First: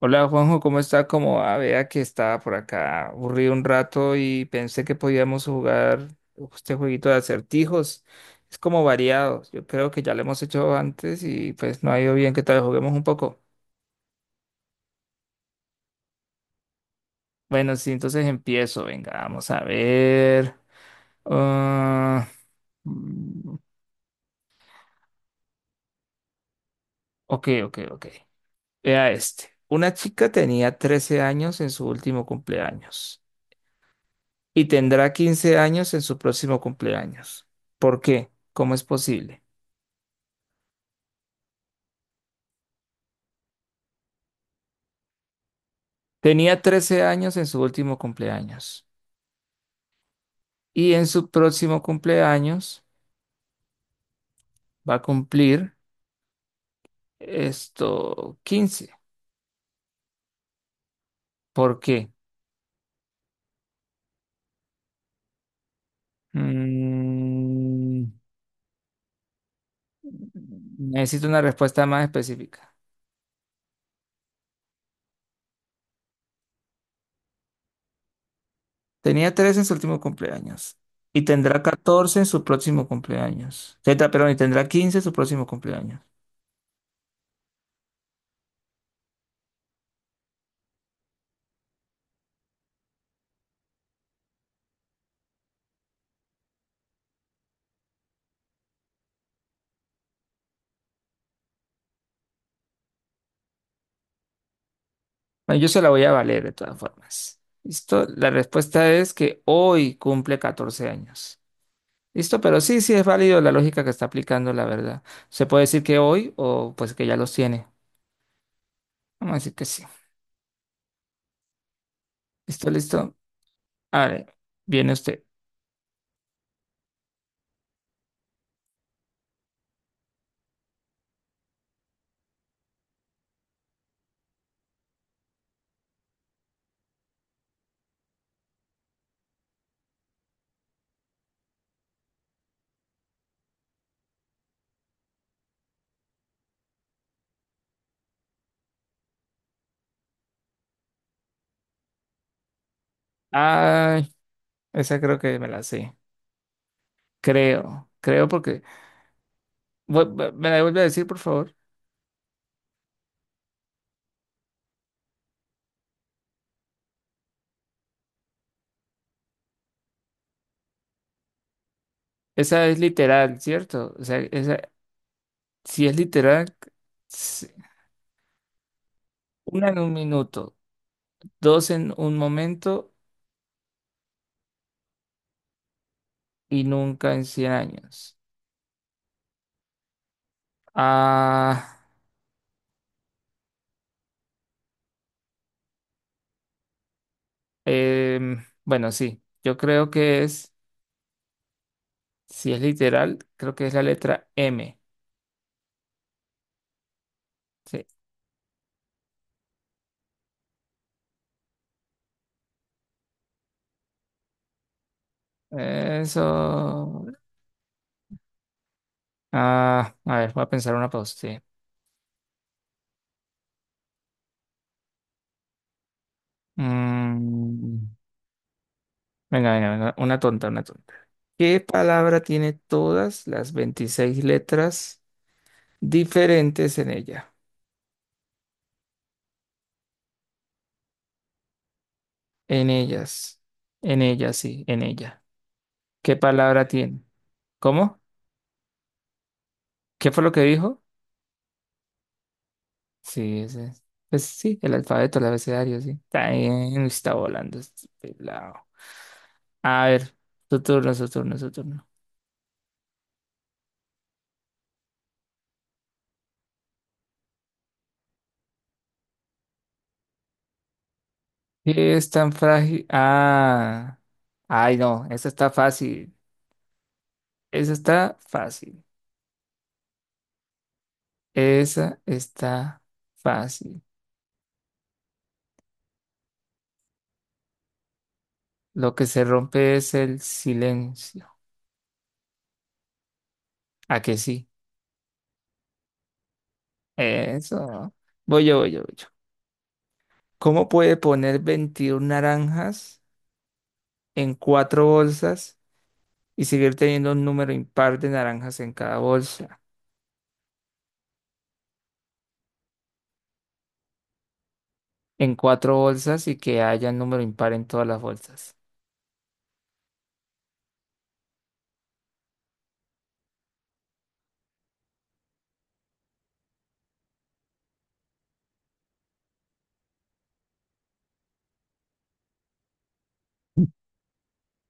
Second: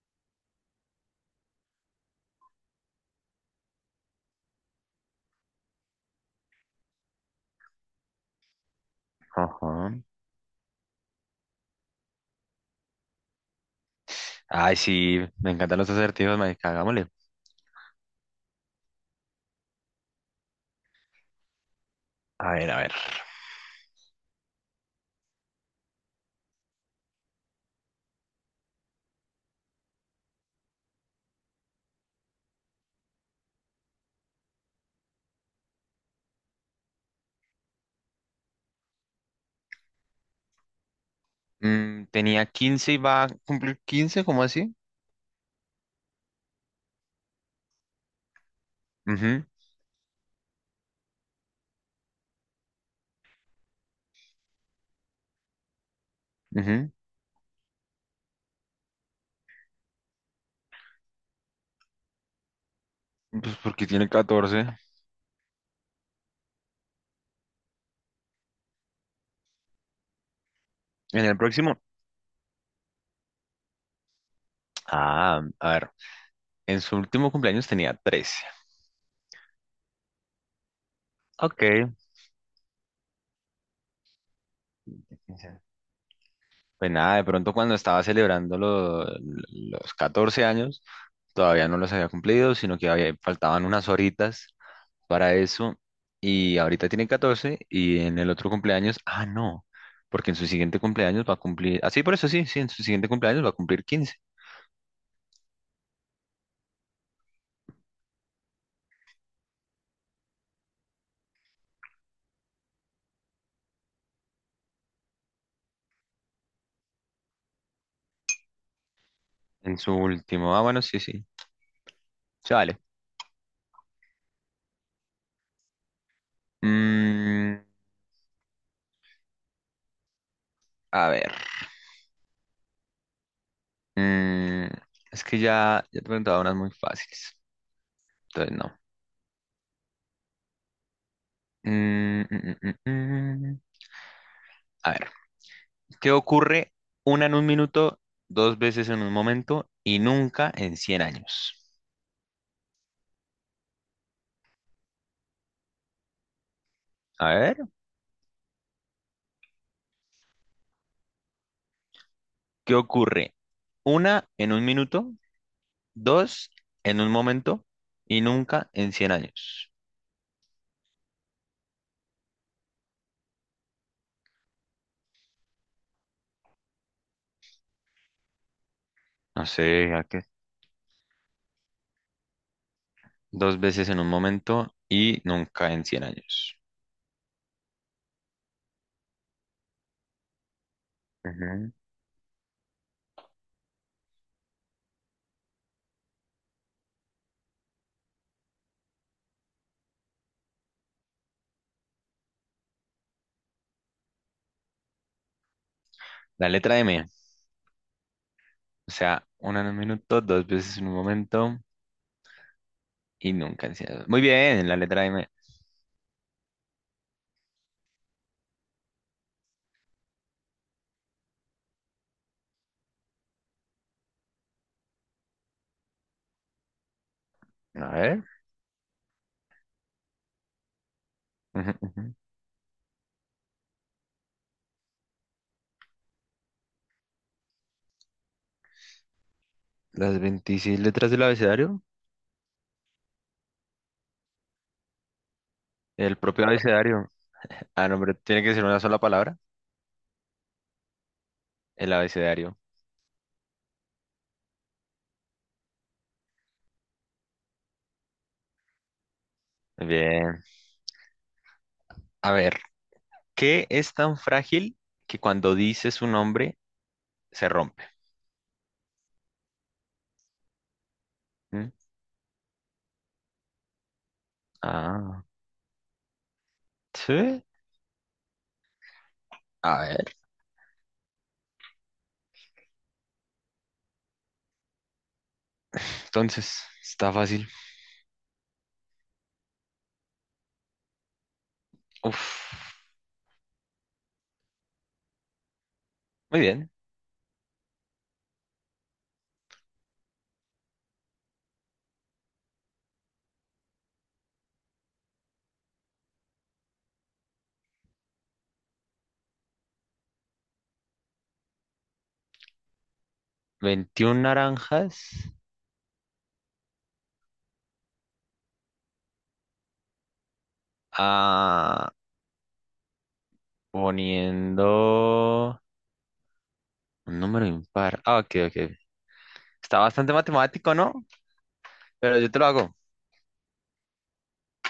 Hola Juanjo, ¿cómo está? Como vea que estaba por acá aburrido un rato y pensé que podíamos jugar este jueguito de acertijos. Es como variado. Yo creo Ajá. que ya lo hemos hecho antes y pues no ha ido bien. Que tal vez juguemos un poco? Ay, sí, me encantan los acertijos, marica, hagámosle. Bueno, sí, entonces empiezo. Venga, vamos a ver. Ah, A ver, a ver. mm, ok, ok, ok. Vea este. Una chica tenía 13 años en su último cumpleaños y tendrá 15 años en su próximo cumpleaños. ¿Por qué? ¿Cómo es posible? Tenía 15 y va a cumplir quince, ¿cómo así? Tenía 13 años en su último cumpleaños Ujú, y en su próximo cumpleaños va a cumplir ujú. esto 15. ¿Por qué? Pues porque tiene catorce. Mm, En Necesito el una próximo. respuesta más específica. Ah, a ver. En su último cumpleaños tenía trece. Tenía trece en su último cumpleaños y tendrá Ok. 14 en su próximo cumpleaños. Perdón, y tendrá 15 en su próximo Quince. cumpleaños. Pues nada, de pronto cuando estaba celebrando los 14 años, todavía no los había cumplido, sino que faltaban unas horitas para eso. Y ahorita tiene 14 y en el otro cumpleaños, ah, no, porque en su siguiente cumpleaños va a cumplir, así por eso, sí, sí, en su siguiente cumpleaños va a cumplir quince. Bueno, yo se la voy a valer de todas formas. ¿Listo? La respuesta es que hoy cumple 14 años. ¿Listo? Pero sí, sí es válido la lógica que está aplicando, la verdad. Se puede decir que hoy o pues que ya los tiene. Vamos a decir que En sí. su último, ah, bueno, sí, sí, se ¿Listo? vale. ¿Listo? A ver, viene usted. Mm, a ver, mm, es que ya te preguntaba unas muy fáciles, entonces no. Mm, mm, mm, mm, mm. A ver, ¿qué ocurre una en un minuto, dos veces en un momento y nunca en 100 años? Ay, esa creo que me la sé. A ver, Creo porque... ¿Me la vuelve a decir, por favor? ¿qué ocurre? Una en un minuto, dos en un momento y nunca en 100 años. Esa es literal, ¿cierto? O sea, esa, si es literal, s- No una en un sé, ¿a qué? minuto, dos en un momento Dos veces en un momento y nunca en 100 años. y nunca en 100 años. Ah, Ujú. Bueno, sí, yo creo que es, si es literal, creo que es la letra M. La letra M. Sí, O sea, una en un minuto, dos veces en un momento y nunca en cien años. Muy bien, la letra M. eso. Ah, a ver, voy a pensar una pausa. Sí. A Mm, ver. Venga, venga, venga, una tonta, una tonta. ¿Qué Ujú, ujú. palabra tiene todas las 26 letras diferentes en ella? Las 26 letras del abecedario. En ellas, en ella, sí, en ella. ¿Qué El propio palabra tiene? abecedario. Ah, no, ¿Cómo? pero tiene que ser una sola palabra. ¿Qué fue lo que dijo? El abecedario. Sí, ese es. Pues sí, el alfabeto, el abecedario, sí. También está volando este pelado. A ver, Bien. su turno, su turno, su turno. A ver, ¿qué es tan frágil que cuando dices su nombre se rompe? ¿Qué es tan frágil? Ah. Ay, no, Ah, esa está fácil. sí. Esa está fácil. A ver, Esa está fácil. entonces, está fácil. Lo que se rompe es el silencio. Uf, ¿A que sí? muy bien. Eso. Voy yo, voy yo, voy yo. ¿Cómo puede poner 21 naranjas en cuatro bolsas y seguir teniendo un número impar de naranjas en cada bolsa, 21 naranjas. en cuatro bolsas, y que haya un número impar en todas las bolsas? Ah, poniendo un número impar. Ah, ok, ok. Está bastante matemático, ¿no? Pero yo te lo hago.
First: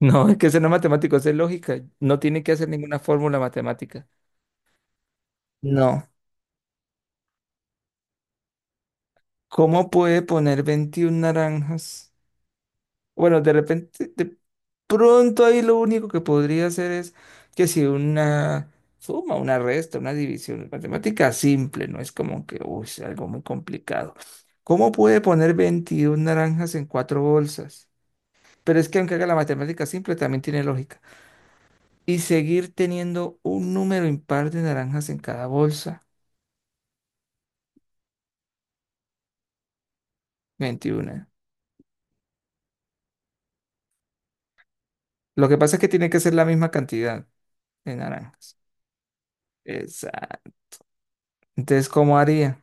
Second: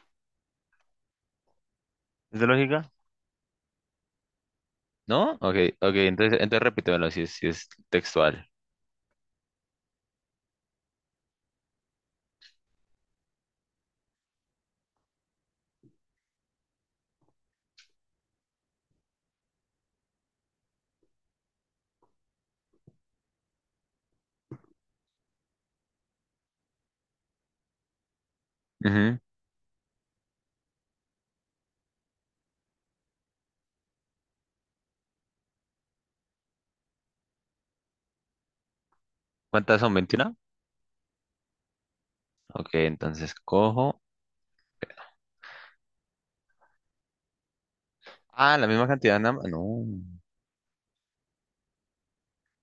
No, es que eso no es matemático, eso es lógica. No ¿Es tiene de que hacer lógica? ninguna fórmula matemática. ¿No? Ok, ok. No. Entonces, entonces repítemelo si es, si es textual. ¿Cómo puede poner 21 naranjas? Bueno, de repente, de pronto ahí lo único que podría hacer es que si una suma, una resta, una división, es matemática simple, no es como que, uy, es algo muy complicado. ¿Cómo puede poner 21 naranjas en cuatro bolsas? Pero es que aunque Ujú. haga la matemática simple, también tiene lógica. Y seguir teniendo un número impar de naranjas en cada bolsa, ¿Cuántas son? Veintiuna. 21. Ok, entonces cojo. Lo que pasa es que tiene que ser la misma cantidad de Ah, naranjas. la misma cantidad, nada más. No. Exacto. Entonces, ¿cómo haría?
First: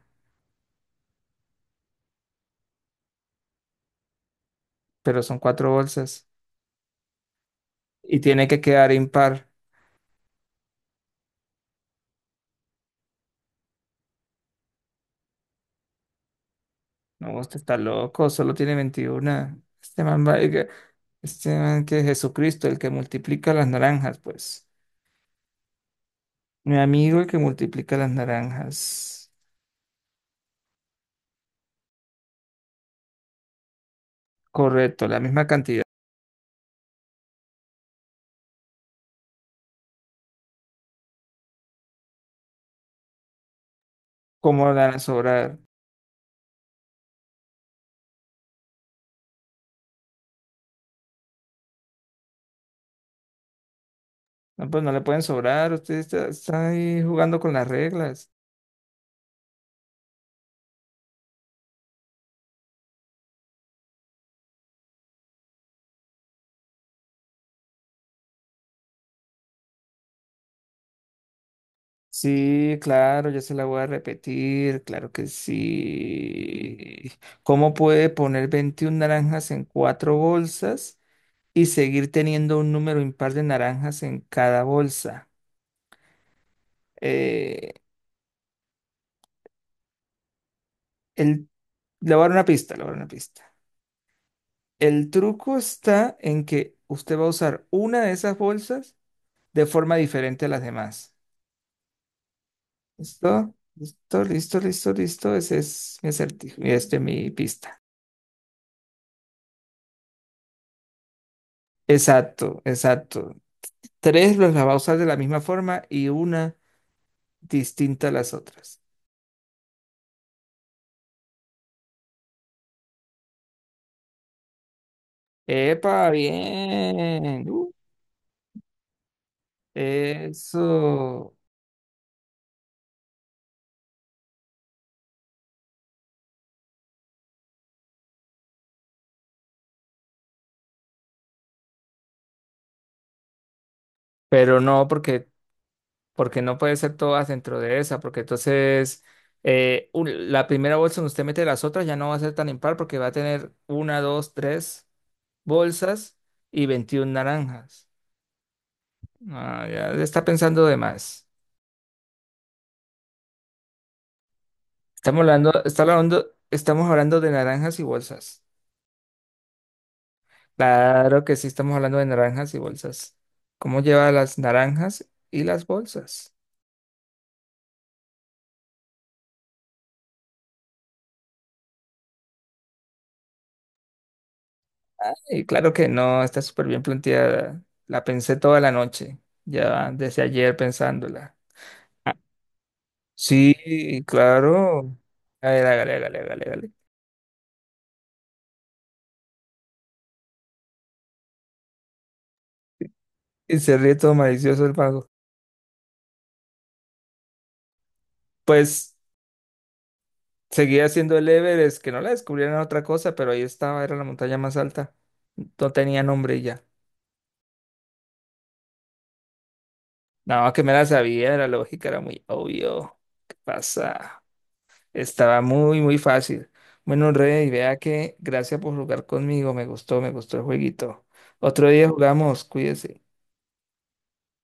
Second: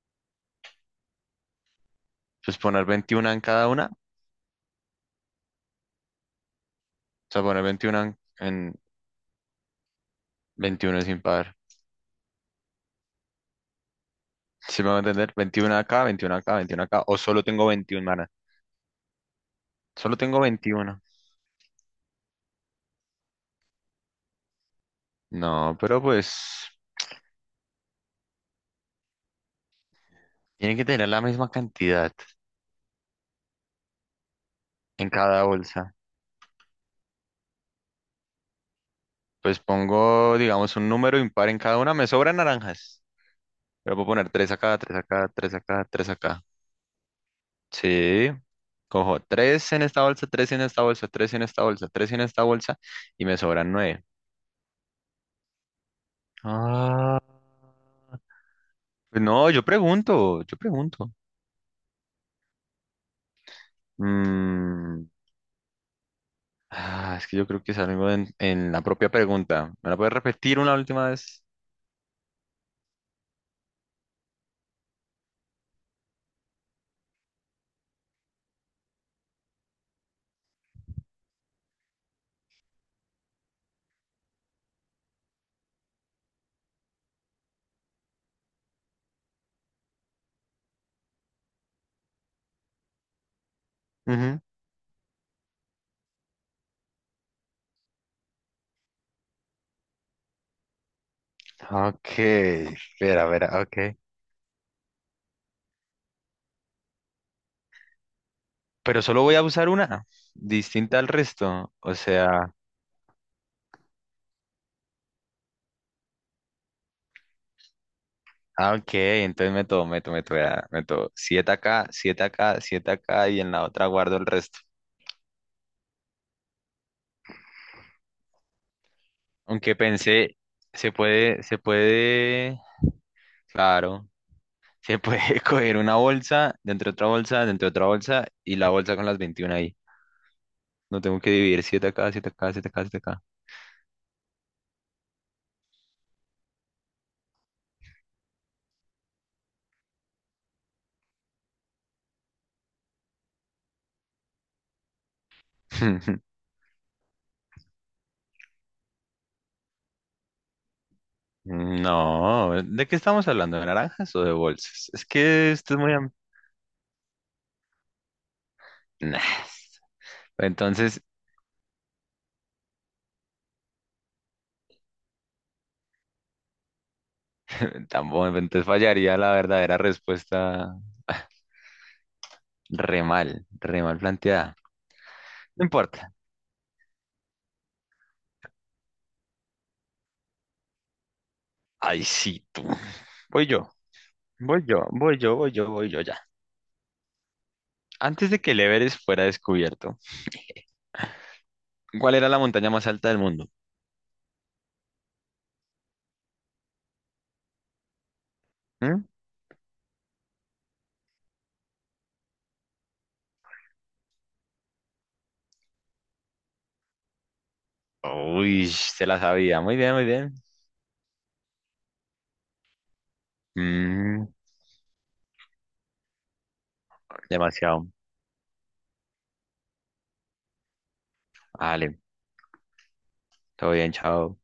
Pues poner veintiuna en cada una. O Pero son cuatro bolsas sea, poner 21 y tiene que en quedar impar. 21 es impar. Si me va a entender, 21 acá, 21 acá, 21 acá, o No, solo usted tengo está 21 loco, manas. solo tiene 21. Este Solo man va, tengo veintiuno. este man que es Jesucristo, el que multiplica las naranjas, pues. No, pero pues Mi amigo, el que multiplica las naranjas. tienen que tener la misma cantidad Correcto, en la cada misma cantidad. bolsa. Pues pongo, digamos, un número impar en cada una. Me sobran naranjas. Pero puedo poner tres ¿Cómo le acá, van 3 a acá, 3 sobrar? acá, 3 acá. Sí, cojo 3 en esta bolsa, 3 en esta bolsa, 3 en esta bolsa, 3 en esta bolsa y me sobran nueve. No, pues no le pueden sobrar, usted está ahí Ah. jugando con las reglas. Pues no, yo pregunto, yo pregunto. Mm, Ah, es que yo creo que es algo en la propia pregunta. ¿Me la puedes repetir una última vez? Sí, claro, ya se la voy a repetir, claro que sí. ¿Cómo puede poner 21 naranjas en cuatro bolsas y seguir teniendo un número impar de naranjas en cada bolsa? Eh, el, Le voy a dar una pista, le voy a dar una pista. Ujú. El truco está en que usted va a usar una de esas bolsas de forma diferente a las demás. Ok, espera, ¿Listo? espera, ok. Listo, listo, listo, listo. Ese es mi acertijo, y este es mi pista. Pero solo voy a usar una, distinta al resto. O sea, Exacto, exacto. Tres los las va a usar de la misma forma y una distinta a las ah, otras. ok, entonces meto, vea, meto 7 acá, 7 acá, 7 acá y en la otra guardo el resto. ¡Epa! Bien. Aunque pensé, se Eso. puede, se puede, claro, se puede coger una bolsa, dentro de otra bolsa, dentro de otra bolsa y la bolsa con las 21 ahí. No tengo que dividir siete acá, 7 acá, siete acá, 7 acá. Pero no, porque, porque no puede ser todas dentro de esa, porque entonces la primera bolsa donde usted mete las otras ya no va a ser tan impar porque va a tener una, dos, tres bolsas y 21 naranjas. Ah, ya le está pensando de más. No, ¿de qué estamos hablando? ¿De naranjas o de bolsas? Es que esto es muy... Estamos hablando de naranjas y bolsas. Nah. Entonces, Claro que sí, estamos hablando de naranjas y bolsas. ¿Cómo lleva las naranjas y las bolsas? tampoco, entonces fallaría la verdadera respuesta. Re mal planteada. Y No claro que importa. no, está súper bien planteada. La pensé toda la noche, ya desde ayer pensándola. Ay, Ah, sí, tú. Voy yo, sí, voy yo, claro. voy yo, A voy ver, yo, voy hágale, yo ya. hágale, hágale, hágale. Antes de que el Everest fuera descubierto, ¿cuál era la montaña más alta del mundo? Y se ríe todo malicioso el mago. Pues ¿Mm? seguía haciendo el Everest, que no la descubrieron otra cosa, pero ahí estaba, era la montaña más alta. No tenía nombre y ya. Uy, se la sabía. Muy bien, muy bien. No, que me la sabía, era lógica, era muy obvio. ¿Qué pasa? Mm, Estaba muy, muy fácil. Bueno, Rey, vea demasiado. que gracias por jugar conmigo. Me gustó el jueguito. Otro día Vale, jugamos, cuídese. todo bien, chao.